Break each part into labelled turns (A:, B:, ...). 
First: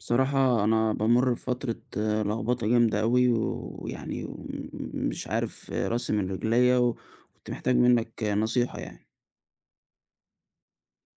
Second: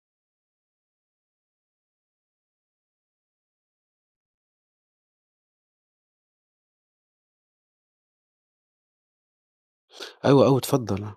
A: بصراحة أنا بامُر بفترة لخبطة جامدة أوي، ويعني ومش عارف راسي من رجليّا، وكنت محتاج منّك نصيحة يعني.
B: أيوه، أيوه، اتفضل، آه.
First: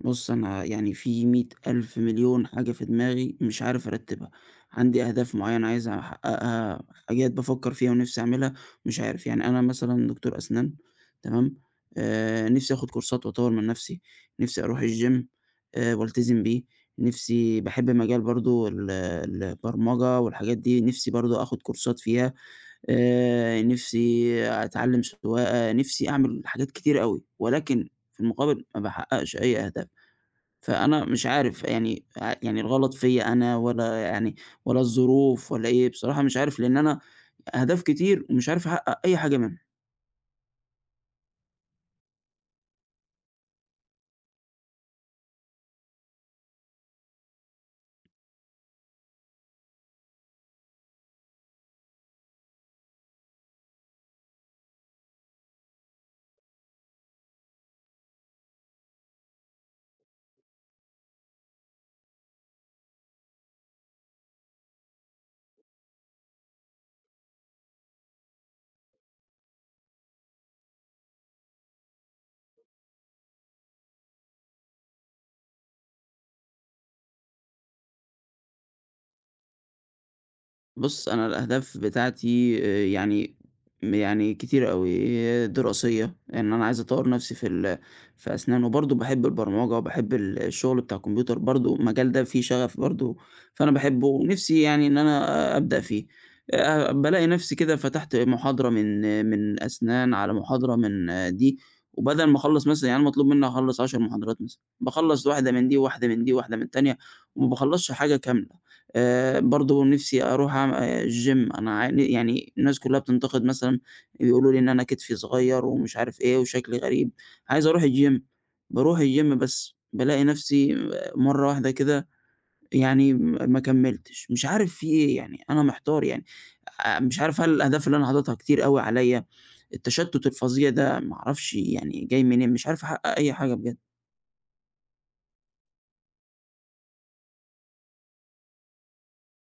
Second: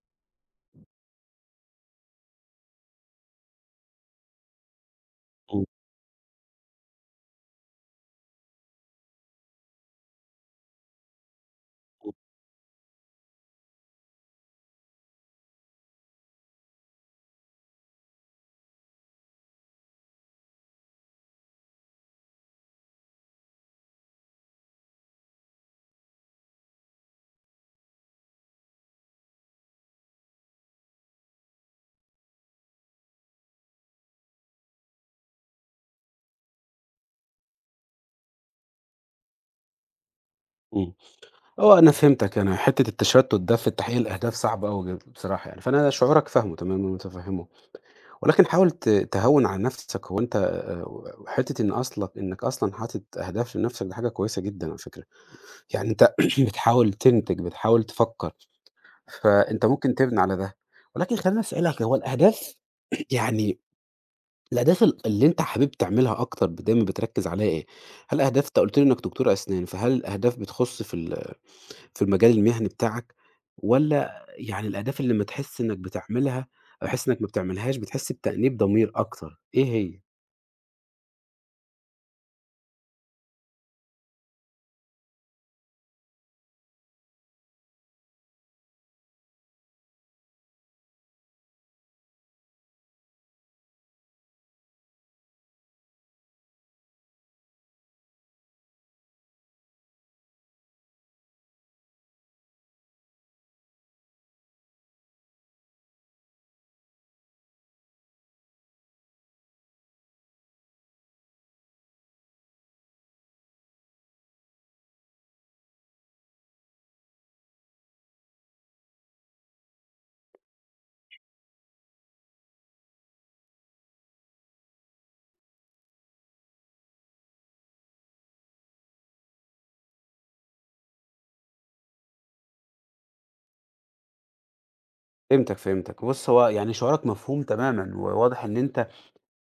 A: بُص، أنا يعني في مِيّة ألف مليون حاجة في دماغي مش عارف أرتّبها، عندي أهداف
B: إمم،
A: معيّنة عايز أحققها، حاجات بافكّر فيها ونِفْسي أعملها مش عارف، يعني أنا مثلًا دكتور أسنان تمام، نِفْسي آخُد كورسات وأطوّر من نَفْسي، نِفْسي أروح الgym والتزم بيه، نِفْسي باحب مجال برضه البرمجة والحاجات دي، نِفْسي برضه آخُد كورسات فيها، نِفْسي أتعلّم سواقة، نِفْسي أعمل حاجات كتير أوي، ولكن في المقابل ما باحقّقش أي أهداف. فأنا مش عارف يعني ع يعني الغلط فيّا أنا والّا يعني والّا الظروف والّا إيه، بصراحة مش عارف لإن أنا أهداف كتير ومش عارف أحقق أي حاجة منهم.
B: إمم. آه، أنا فهمتك، أنا حتّة التشتُّت ده في تحقيق الأهداف صعب أوي بصراحة يعني، فأنا شعورك فاهمه تمامًا ومتفهّمه، ولكن حاول تهوّن على نَفْسك، هو أنت حتّة إن أصلك إنّك أصلًا حاطط أهداف لنَفْسك دي حاجة كويسة جدًا على فكرة، يعني أنت بتحاول تنتج، بتحاول تفكّر، فأنت ممكن تبني على ده، ولكن خلّيني أسألك هو الأهداف يعني الأهداف اللي أنت حابب تعملها أكتر دايمًا بتركّز عليها إيه؟ هل أهداف أنت قُلت لي إنّك دكتور أسنان، فهل الأهداف بتخُص في في المجال المهني بتاعك والّا يعني الأهداف اللي لمّا تحس إنّك بتعملها أو تحس إنّك ما بتعملهاش بتحس بتأنيب ضمير أكتر، إيه هي؟
A: بُص، أنا الأهداف بتاعتي يعني م يعني كتيرة أوي، دراسية، إن أنا عايز أطوّر نَفْسي في في أسنان، وبرضه باحب البرمجة وباحب الشغل بتاع الكمبيوتر برضه، المجال ده فيه شغف برضه، فأنا باحبه ونِفْسي يعني إن أنا أبدأ فيه. بالاقي نَفْسي كده فتحت محاضرة من أسنان، على محاضرة من دي، وبدل ما أخلّص مثلًا يعني أنا مطلوب منّي أخلّص 10 محاضرات مثلًا، باخلّص واحدة من دي، وواحدة من دي، وواحدة من التانية، وما باخلّصش حاجة كاملة. برضه نِفْسي أروح أعم الgym أنا عن يعني الناس كُلّها بتنتقد مثلًا، بيقولوا لي إن أنا كتفي صغيّر ومش عارف إيه وشكلي غريب، عايز أروح الgym، باروح الgym بس بالاقي نَفْسي مرّة واحدة كده يعني ما كمّلتش، مش عارف في إيه يعني، أنا محتار يعني، مش عارف هل الأهداف اللي أنا حاططها كتير أوي عليّا، التشتُّت الفظيع ده ما أعرفش يعني جاي منين، مش عارف أحقق أي حاجة بجد.
B: فهمتك، فهمتك. بُص، هو يعني شعورك مفهوم تمامًا وواضح إن أنت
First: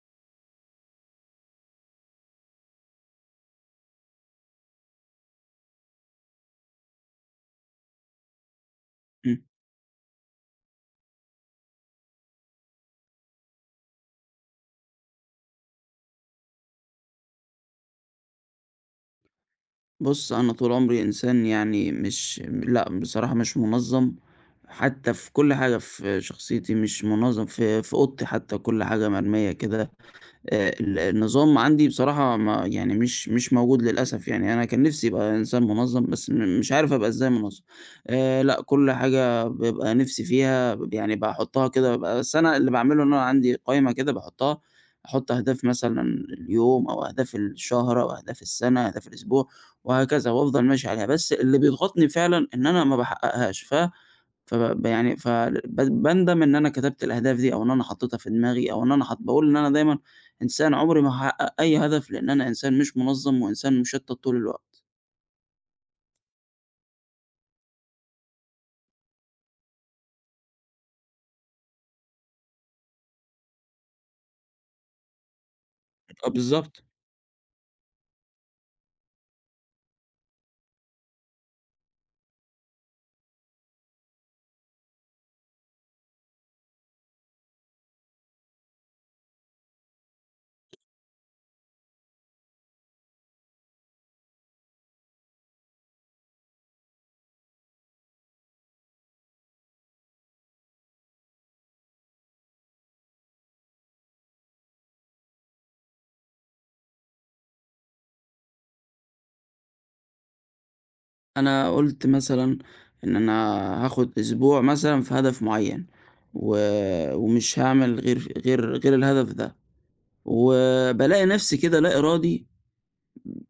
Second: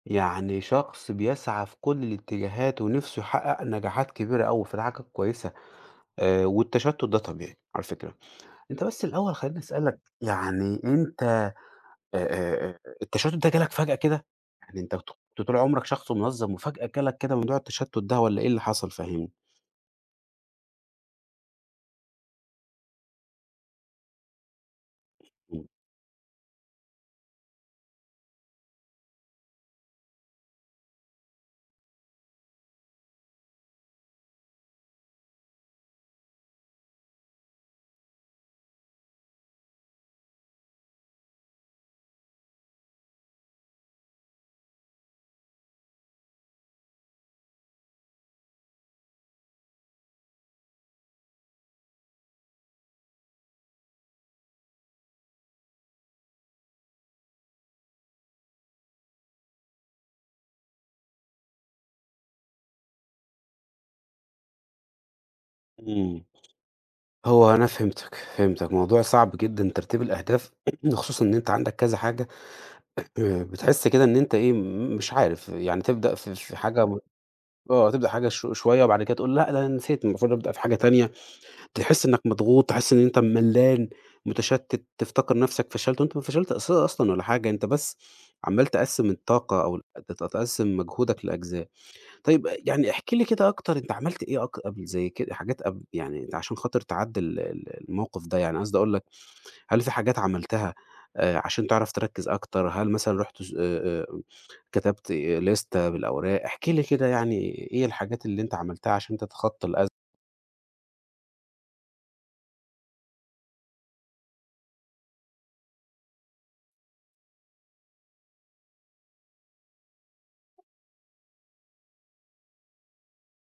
B: يعني شخص بيسعى في كل الاتجاهات ونِفْسه يحقّق نجاحات كبيرة أوي في الحاجة الكويسة والتشتُّت ده طبيعي على فكرة. أنت بس الأول
A: إمم.
B: خلّيني أسألك، يعني أنت التشتُّت ده جالك فجأة كده؟ يعني أنت كنت طول عمرك شخص منظَّم وفجأة جالك كده موضوع التشتُّت ده والّا إيه اللي حصل فهمني؟
A: بُص، أنا طول عمري إنسان يعني مش لأ، بصراحة مش منظَّم، حتى في كل
B: إمم.
A: حاجة في شخصيتي مش منظَّم، في أوضتي حتى كل حاجة مرمية كده ال النظام عندي بصراحة ما يعني مش موجود للأسف، يعني أنا كان نِفْسي أبقى إنسان منظَّم بس مش عارف أبقى إزاي منظَّم، لأ كل حاجة بابقى نِفْسي فيها ب يعني باحُطّها كده بابقى بس أنا اللي باعمله إن أنا عندي قايمة كده باحُطّها، أحُط أهداف مثلًا اليوم أو أهداف الشهر أو أهداف السَنة، أهداف الأسبوع وهكذا وأفضل ماشي عليها، بس اللي بيضغطني فعلًا إن أنا ما باحققهاش، ف فب يعني فب باندم إن أنا كتبت الأهداف دي أو إن أنا حطيتها في دماغي أو إن أنا باقول إن أنا دايمًا إنسان عمري ما هاحقق أي هدف، لإن أنا إنسان مش منظم وإنسان مشتت طول الوقت.
B: إمم. هو أنا فهمتك، فهمتك. موضوع صعب جدًا ترتيب الأهداف خصوصًا إن أنت عندك كذا حاجة بتحس كده إن أنت إيه، مش عارف. يعني تبدأ
A: آه
B: في
A: بالضبط.
B: حاجة آه، تبدأ حاجة شوية وبعد كده تقول لأ ده أنا نسيت المفروض أبدأ في حاجة تانية. تحس إنك مضغوط، تحس إن أنت ملّان، متشتت، تفتكر نفسك فشلت وأنت ما فشلت أصلًا ولا حاجة، أنت بس عمّال تقسّم الطاقة أو تقسّم مجهودك لأجزاء. طيب يعني احكِ لي كده أكتر، أنت عملت إيه قبل زي كده حاجات قبل يعني أنت عشان خاطر تعدّي ال ال الموقف ده، يعني قصدي أقول لك هل في حاجات عملتها عشان تعرف تركّز أكتر؟ هل مثلًا رُحت س كتبت لِستة بالأوراق؟ احكِ لي كده يعني إيه الحاجات اللي أنت عملتها عشان تتخطى الأزمة؟
A: أنا قُلت مثلًا إن أنا هاخد أسبوع مثلًا في هدف معيّن، و ومش هاعمل غير الهدف ده، وبالاقي نفسي كده لا إرادي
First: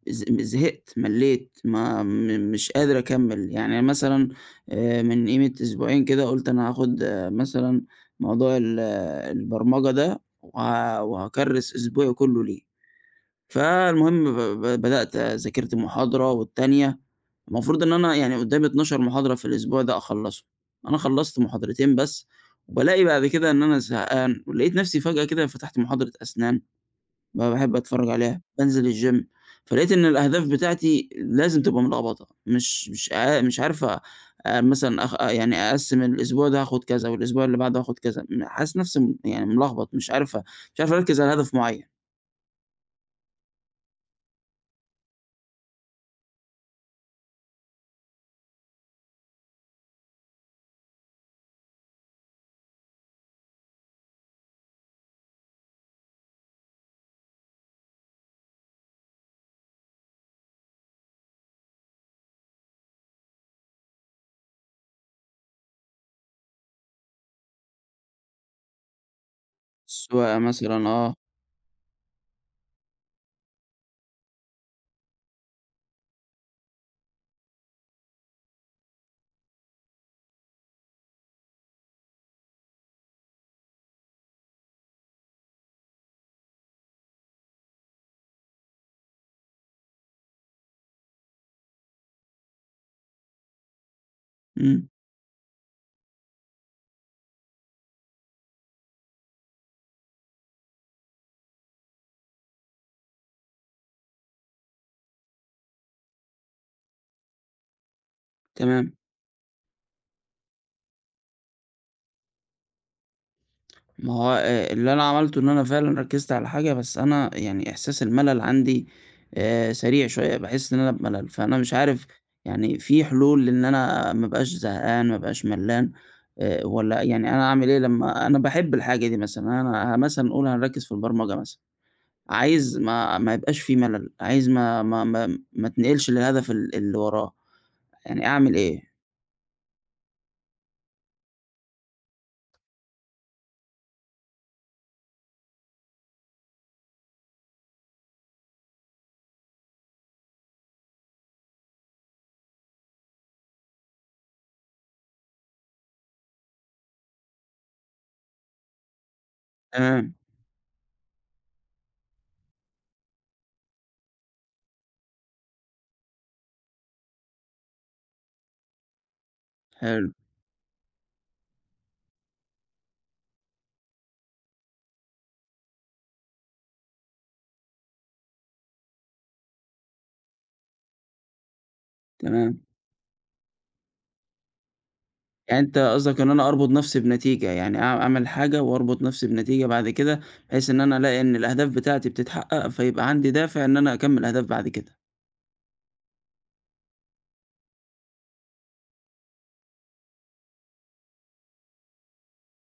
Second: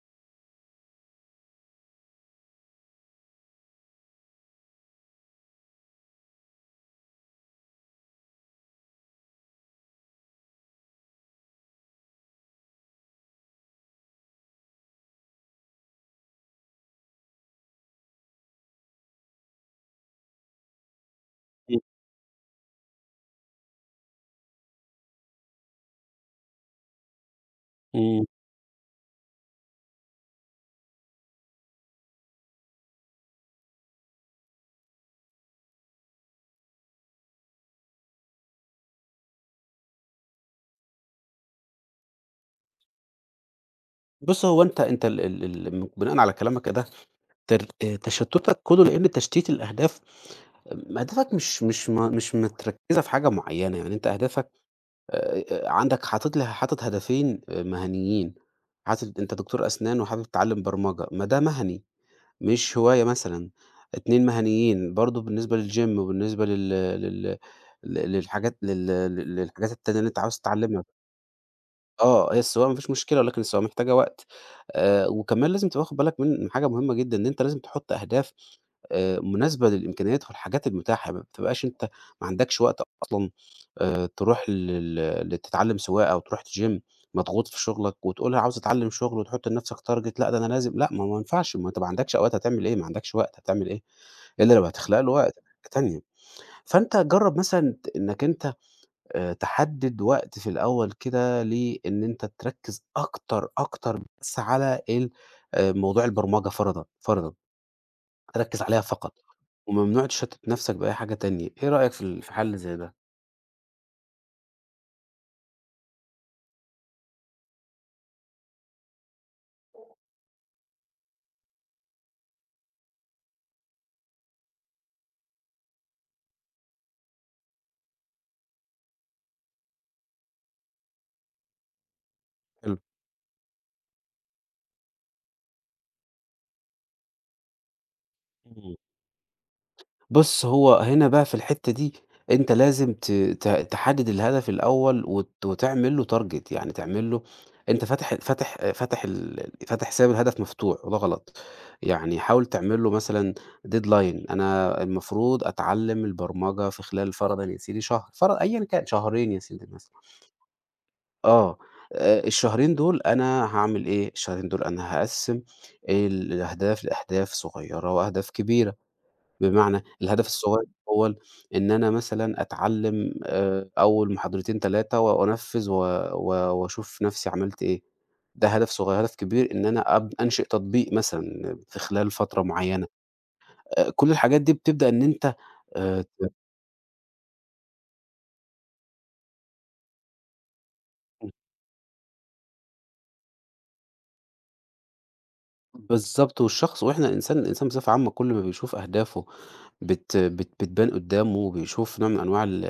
A: زهقت، ملّيت، ما م مش قادر أكمّل، يعني مثلًا من قيمة أسبوعين كده قُلت أنا هاخد مثلًا موضوع ال آه، البرمجة ده وهاكرّس أسبوعي كلّه ليه، فالمهم ب ب بدأت ذاكرت محاضرة والتانية، المفروض إن أنا يعني قُدّامي 12 محاضرة في الأسبوع ده أخلّصهم، أنا خلّصت محاضرتين بس، وبالاقي بعد كده إن أنا زهقان، ولقيت نَفْسي فجأة كده فتحت محاضرة أسنان باحب أتفرّج
B: إمم.
A: عليها، بانزل الgym، فلقيت إن الأهداف بتاعتي لازم تبقى ملخبطة، مش عارف أ آه، مثلًا أخ آه، يعني أقسّم الأسبوع ده هاخد كذا، والأسبوع اللي بعده هاخد كذا، حاسس نفسي م يعني ملخبط، مش عارف أركّز على هدف معيّن،
B: بُص، هو أنت ال ال ال بناءً على كلامك ده تر تشتُّتك كُلّه لإن تشتيت الأهداف أهدافك مش متركِّزة في حاجة معيّنة، يعني أنت أهدافك عندك حاطط لها هدفين مهنيين، حاطط أنت دكتور أسنان وحابب تتعلّم برمجة، ما ده مهني مش هواية مثلًا، 2 مهنيين برضه بالنسبة للgym وبالنسبة لل لل ل للحاجات لل لل للحاجات التانية اللي أنت عاوز
A: سواقة مثلًا،
B: تتعلّمها.
A: آه.
B: آه، هي السواقة ما فيش مشكلة، ولكن السواقة محتاجة وقت، وكمان لازم تبقى واخد بالك من حاجة مهمة جدًا، إن أنت لازم تحط أهداف مناسبة للإمكانيات والحاجات المتاحة، ما بتبقاش أنت ما عندكش وقت أصلًا تروح لتتعلم سواقة أو تروح gym مضغوط في شغلك وتقول عاوز أتعلم شغل وتحط لنفسك target لأ، ده أنا لازم لأ، ما هو ما ينفعش، ما أنت ما عندكش أوقات هتعمل إيه، ما عندكش وقت هتعمل إيه، إلا لو
A: إمم.
B: هتخلق له وقت حاجة تانية. فأنت جرّب مثلًا إنك أنت تحدد وقت في الأول كده لإن أنت تركّز أكتر، أكتر بس على ال موضوع البرمجة فرضًا، فرضًا تركّز عليها
A: تمام.
B: فقط، وممنوع تشتّت نَفْسك بأي حاجة تانية، إيه رأيك في في حل زي ده؟
A: ما هو اللي أنا عملته إن أنا فعلًا ركّزت على حاجة، بس أنا يعني إحساس الملل عندي سريع شوية، باحس إن أنا بملل، فأنا مش عارف يعني في حلول إن أنا ما أبقاش زهقان، ما أبقاش ملّان والّا يعني أنا أعمل إيه لمّا أنا باحب الحاجة دي مثلًا، أنا مثلًا نقول هنركّز في البرمجة مثلًا، عايز
B: حلو.
A: ما يبقاش في ملل، عايز ما اتنقلش للهدف اللي وراه، يعني أعمل
B: إمم.
A: إيه؟
B: بُص، هو هنا بقى في الحتّة دي أنت لازم ت ت تحدد الهدف الأول وتعمل له target يعني تعمل له أنت فاتح سايب الهدف مفتوح وده غلط، يعني حاول تعمل له مثلًا deadline أنا المفروض أتعلم البرمجة في خلال فرضًا يا سيدي شهر، فرض أيًا كان شهرين يا سيدي مثلًا،
A: تمام.
B: آه، الشهرين دول أنا هاعمل إيه، الشهرين دول أنا هاقسّم الأهداف لأهداف صغيّرة وأهداف كبيرة. بمعنى
A: حلو.
B: الهدف الصغير الأول إن أنا مثلًا أتعلّم أول محاضرتين 3 وأنفّذ و و وأشوف نَفْسي عملت إيه، ده هدف صغير، هدف كبير إن أنا أنشئ تطبيق مثلًا في خلال فترة
A: تمام.
B: معيّنة، كل الحاجات دي بتبدأ إن أنت
A: يعني أنت
B: آآ
A: قصدك إن أنا أربط نفسي بنتيجة، يعني أعمل حاجة وأربط نفسي بنتيجة بعد كده، بحيث إن أنا ألاقي إن الأهداف بتاعتي بتتحقق، فيبقى عندي دافع إن أنا أكمّل أهداف بعد كده.
B: بالضبط، والشخص وإحنا الإنسان بصفة عامة كل ما بيشوف أهدافه بت بت بتبان قُدّامه وبيشوف نوع من أنواع ال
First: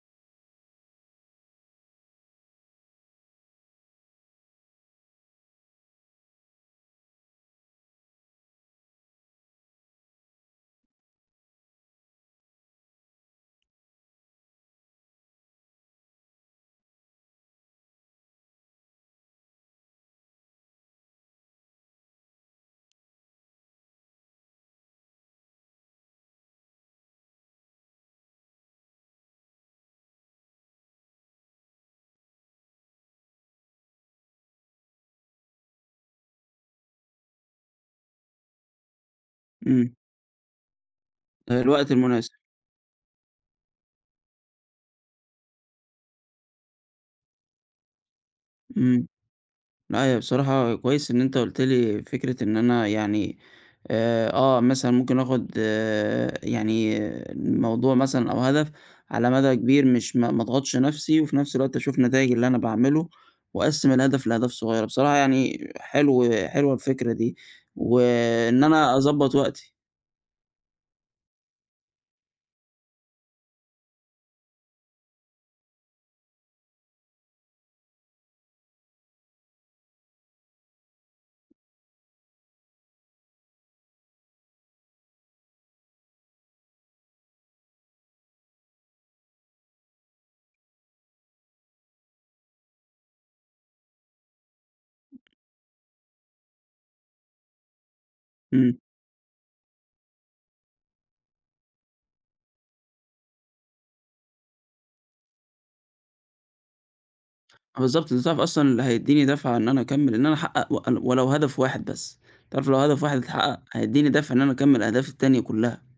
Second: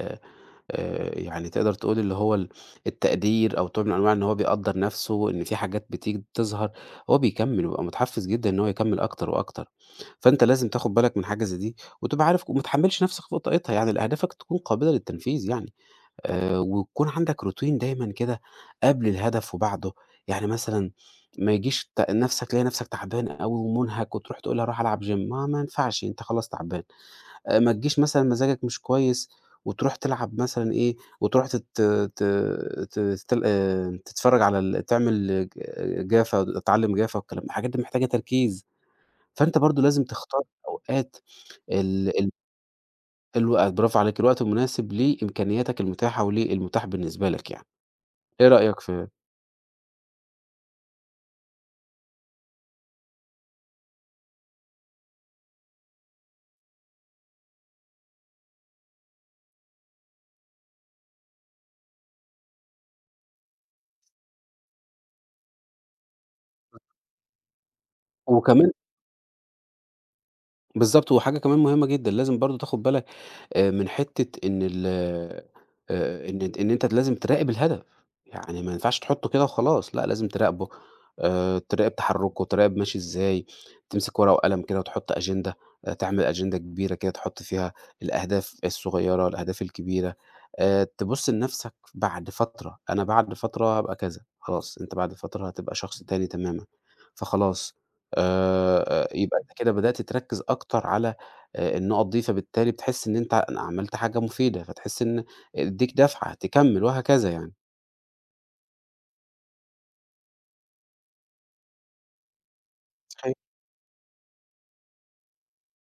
B: يعني تقدر تقول اللي هو التقدير أو نوع من أنواع إن هو بيقدّر نَفْسه، إن في حاجات بتيجي تظهر، هو بيكمّل وبيبقى متحفّز جدًا إن هو يكمّل أكتر وأكتر. فأنت لازم تاخُد بالك من حاجة زي دي وتبقى عارف وما تحمّلش نَفْسك فوق طاقتها، يعني أهدافك تكون قابلة للتنفيذ يعني ويكون عندك routine دايمًا كده قبل الهدف وبعده، يعني مثلًا ما يجيش نَفْسك تلاقي نَفْسك تعبان أوي ومُنهَك وتروح تقول أنا هاروح ألعب gym ما ينفعش أنت خلاص تعبان. ما تجيش مثلًا مزاجك مش كويس وتروح تلعب مثلًا إيه، وتروح تت ت ت تل تتفرّج على تعمل جافة، تتعلّم جافة والكلام الحاجات دي محتاجة تركيز، فأنت برضه
A: إمم.
B: لازم تختار أوقات
A: الوقت
B: ال
A: المناسب.
B: ال الوق برافو عليك، الوقت المناسب لإمكانياتك المتاحة وللمتاح بالنسبة لك يعني. إيه رأيك
A: إمم.
B: في
A: لأ، هي بصراحة كويس إن أنت قُلت لي فكرة إن أنا يعني مثلًا ممكن آخُد يعني الموضوع مثلًا أو هدف على مدى كبير مش ما أضغطش نَفْسي وفي نَفْس الوقت أشوف نتايج اللي أنا باعمله وأقسِّم الهدف لأهداف صغيّرة، بصراحة يعني حلوة الفكرة دي وإن
B: وكمان
A: أنا أضبّط وقتي.
B: بالضبط، وحاجة كمان مهمة جدًا، لازم برضه تاخد بالك من حتّة إن ال إن إن أنت لازم تراقب الهدف، يعني ما ينفعش تحطّه كده وخلاص، لأ لازم تراقبه، تراقب تحرُّكه، تراقب ماشي إزاي، تمسك ورقة وقلم كده وتحط أجندة، تعمل أجندة كبيرة كده تحط فيها الأهداف الصغيّرة، الأهداف الكبيرة، تبُص لنَفْسك بعد فترة، أنا بعد فترة هابقى كذا، خلاص أنت بعد فترة هتبقى شخص تاني تمامًا، فخلاص
A: إمم.
B: يبقى أنت كده بدأت تركّز أكتر على النُقط دي، فبالتالي بتحس إن أنت عملت حاجة مفيدة، فتحس إن ادّيك دَفعة تكمّل وهكذا يعني.
A: بالضبط، ده تعرف أصلًا اللي هيدّيني دَفعة إن أنا أكمِّل إن أنا أحقق ولو هدف واحد بس، تعرف لو هدف واحد اتحقق هيدّيني دَفعة إن أنا أكمِّل أهدافي التانية كُلّها.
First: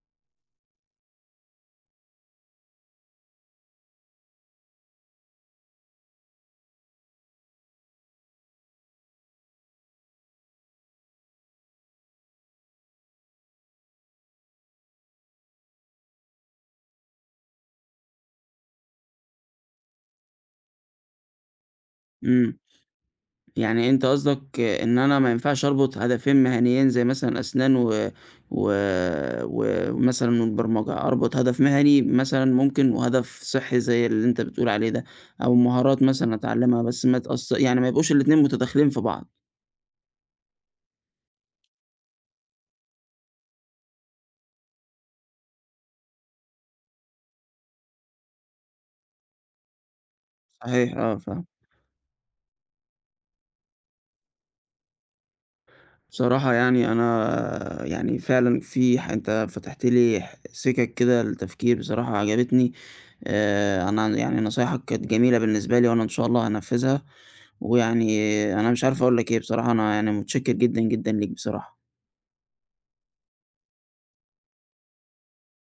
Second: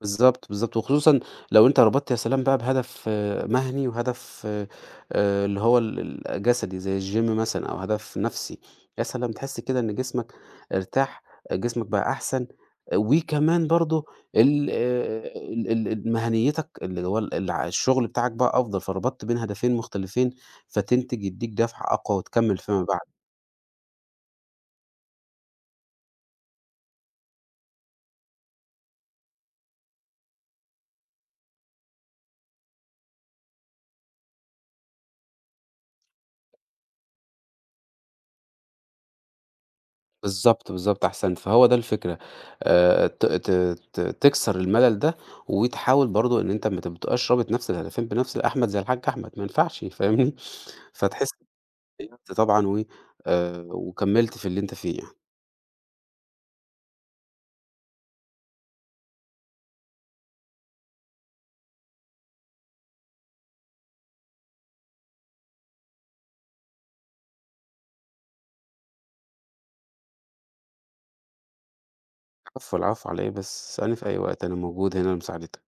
B: بالضبط، بالضبط، وخصوصًا لو أنت ربطت يا سلام بقى بهدف آه، مهني وهدف اللي هو ال ال جسدي زي الgym مثلًا أو هدف نفسي، يا سلام تحس كده إن جسمك ارتاح، آه، جسمك بقى أحسن، آه، وكمان برضه ال ال ال ال مهنيتك اللي هو ال الع الشغل بتاعك بقى أفضل، فربطت بين هدفين مختلفين فتنتج يدّيك دفعة أقوى
A: إمم.
B: وتكمّل فيما بعد.
A: يعني أنت قصدك إن أنا ما ينفعش أربط هدفين مهنيين زي مثلًا أسنان و و ومثلًا البرمجة، أربط هدف مهني مثلًا ممكن وهدف صحّي زي اللي أنت بتقول عليه ده، أو مهارات مثلًا أتعلمها بس ما تأث يعني ما يبقوش الاتنين متداخلين في بعض.
B: بالضبط، بالضبط، أحسنت، فهو ده الفكرة، ت ت ت تكسر الملل ده، وتحاول برضه إن أنت ما تبقاش رابط نفس الهدفين بنفس أحمد زي الحاج أحمد، ما ينفعش فاهمني،
A: صحيح، آه
B: فتحس
A: فاهمك.
B: إن إنت طبعًا و وكمّلت في اللي أنت فيه يعني.
A: بصراحة يعني أنا يعني فعلًا في ح أنت فتحت لي سِكَك كده للتفكير بصراحة عجبتني، أنا يعني نصايحك كانت جميلة بالنسبة لي وأنا إن شاء الله هانفّذها، ويعني أنا مش عارف أقول لك إيه بصراحة، أنا يعني متشكر جدًا، جدًا ليك بصراحة.
B: العفو، العفو على إيه بس، اسألني في أي وقت أنا موجود هنا لمساعدتك.